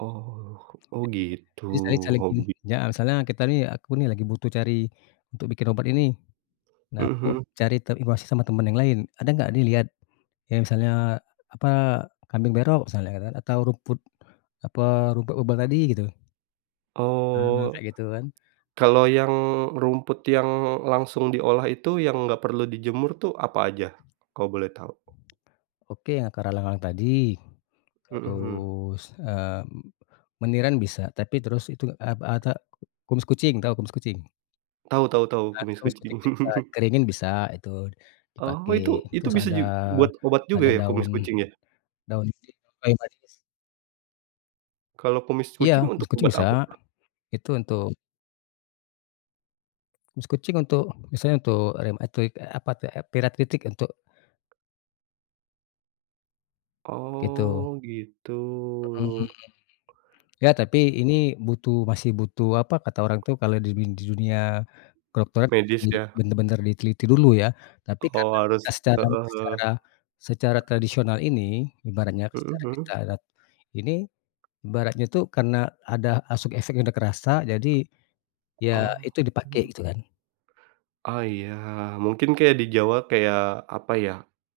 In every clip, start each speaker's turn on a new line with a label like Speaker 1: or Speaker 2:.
Speaker 1: Oh oh gitu,
Speaker 2: Jadi saya [unintelligible]
Speaker 1: hobi.
Speaker 2: alasannya kita nih aku nih lagi butuh cari, untuk bikin obat ini, nah
Speaker 1: Mhm
Speaker 2: aku
Speaker 1: mhm.
Speaker 2: cari te informasi sama teman yang lain ada enggak dilihat, yang misalnya, apa, kambing berok misalnya kan atau rumput, apa rumput obat tadi gitu. Mhm,
Speaker 1: Oh,
Speaker 2: kayak gitu kan.
Speaker 1: kalau yang rumput yang langsung diolah itu, yang nggak perlu dijemur tuh apa aja, kalau boleh tahu?
Speaker 2: Oke akar alang-alang tadi,
Speaker 1: Mhm mhm.
Speaker 2: terus, eee, meniran bisa tapi terus itu a pa ata ku kumis kucing tahu kumis kucing?
Speaker 1: Tahu tahu tahu
Speaker 2: Nah itu
Speaker 1: kumis
Speaker 2: kumis
Speaker 1: kucing.
Speaker 2: kucing itu bisa dikeringin bisa itu,
Speaker 1: Oh
Speaker 2: dipakai
Speaker 1: itu itu
Speaker 2: terus
Speaker 1: bisa
Speaker 2: ada
Speaker 1: ju buat obat juga
Speaker 2: ada
Speaker 1: ya
Speaker 2: daun,
Speaker 1: kumis kucing ya?
Speaker 2: daun. [unintelligible]
Speaker 1: Kalau kumis
Speaker 2: Iya
Speaker 1: kucing untuk
Speaker 2: kumis kucing
Speaker 1: obat
Speaker 2: bisa,
Speaker 1: apa tuh?
Speaker 2: itu untuk kumis kucing untuk misalnya untuk rematik, eee, apa tuh [unintelligible] untuk Gitu.
Speaker 1: Oh gitu.
Speaker 2: Mhm mhm mhm, ya tapi ini butuh masih butuh apa, kata orang tuh kalau di nin di dunia, kedokteran harus
Speaker 1: Medis
Speaker 2: di
Speaker 1: ya?
Speaker 2: benar-benar diteliti dulu ya. tapi
Speaker 1: Oh
Speaker 2: karena kita
Speaker 1: harus,
Speaker 2: secara
Speaker 1: heeh
Speaker 2: secara
Speaker 1: heeh.
Speaker 2: secara tradisional ini ibaratnya
Speaker 1: Mhm
Speaker 2: secara kita
Speaker 1: mhm.
Speaker 2: [unintelligible] ini, ibaratnya tuh karena ada [unintelligible] udah kerasa jadi, ya
Speaker 1: Oh.
Speaker 2: itu dipakai gitu kan.
Speaker 1: Oh iya mungkin kayak di Jawa kayak apa ya,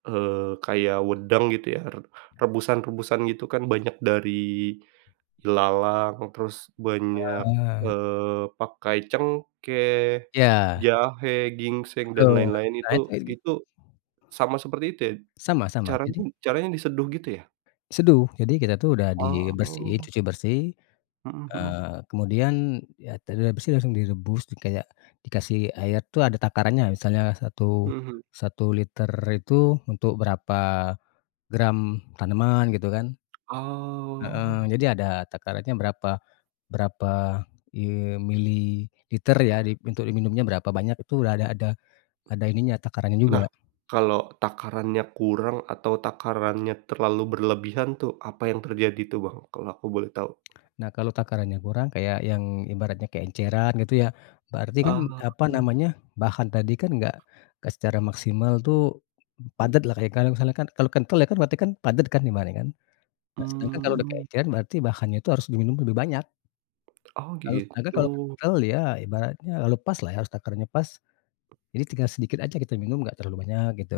Speaker 1: eee, kayak wedang gitu ya re rebusan rebusan gitu kan banyak dari, ilalang terus banyak,
Speaker 2: Heeh.
Speaker 1: eee, pakai cengkeh,
Speaker 2: Ya.
Speaker 1: jahe, ginseng dan
Speaker 2: Betul
Speaker 1: lain-lain
Speaker 2: nah
Speaker 1: itu
Speaker 2: itu. [unintelligible]
Speaker 1: itu, sama seperti itu ya,
Speaker 2: Sama sama
Speaker 1: caranya
Speaker 2: jadi
Speaker 1: caranya diseduh gitu ya?
Speaker 2: Seduh jadi kita tuh udah dibersihin
Speaker 1: Oh.
Speaker 2: cuci bersih,
Speaker 1: Mhm mhm.
Speaker 2: eee, kemudian ya [unintelligible] bersih langsung direbus tuh kayak dikasih air tuh ada takarannya misalnya satu
Speaker 1: Mhm.
Speaker 2: satu liter itu untuk berapa, gram tanaman gitu kan. Heeh,
Speaker 1: Oh.
Speaker 2: jadi ada takarannya berapa berapa im mililiter ya, di untuk diminumnya berapa banyak, itu udah ada ada, ada ininya takarannya
Speaker 1: Nah,
Speaker 2: juga.
Speaker 1: kalau takarannya kurang atau takarannya terlalu berlebihan tuh apa yang terjadi tuh Bang, kalau aku boleh tahu?
Speaker 2: Nah kalau takarannya kurang kayak yang ibaratnya keenceran gitu ya, berarti kan
Speaker 1: Oh.
Speaker 2: apa namanya bahan tadi kan enggak enggak secara maksimal tuh, padat lah kayak kalau misalnya kan kalau kental ya kan berarti kan padat kan ibaratnya kan, nah sedangkan kalau udah
Speaker 1: Mmm.
Speaker 2: keenceran berarti bahannya itu harus diminum lebih banyak.
Speaker 1: Oh
Speaker 2: Kalau sedangkan kalau
Speaker 1: gitu.
Speaker 2: kental ya ibaratnya [unintelligible] pas lah ya takarannya pas, jadi tinggal sedikit aja kita minum nggak terlalu banyak gitu.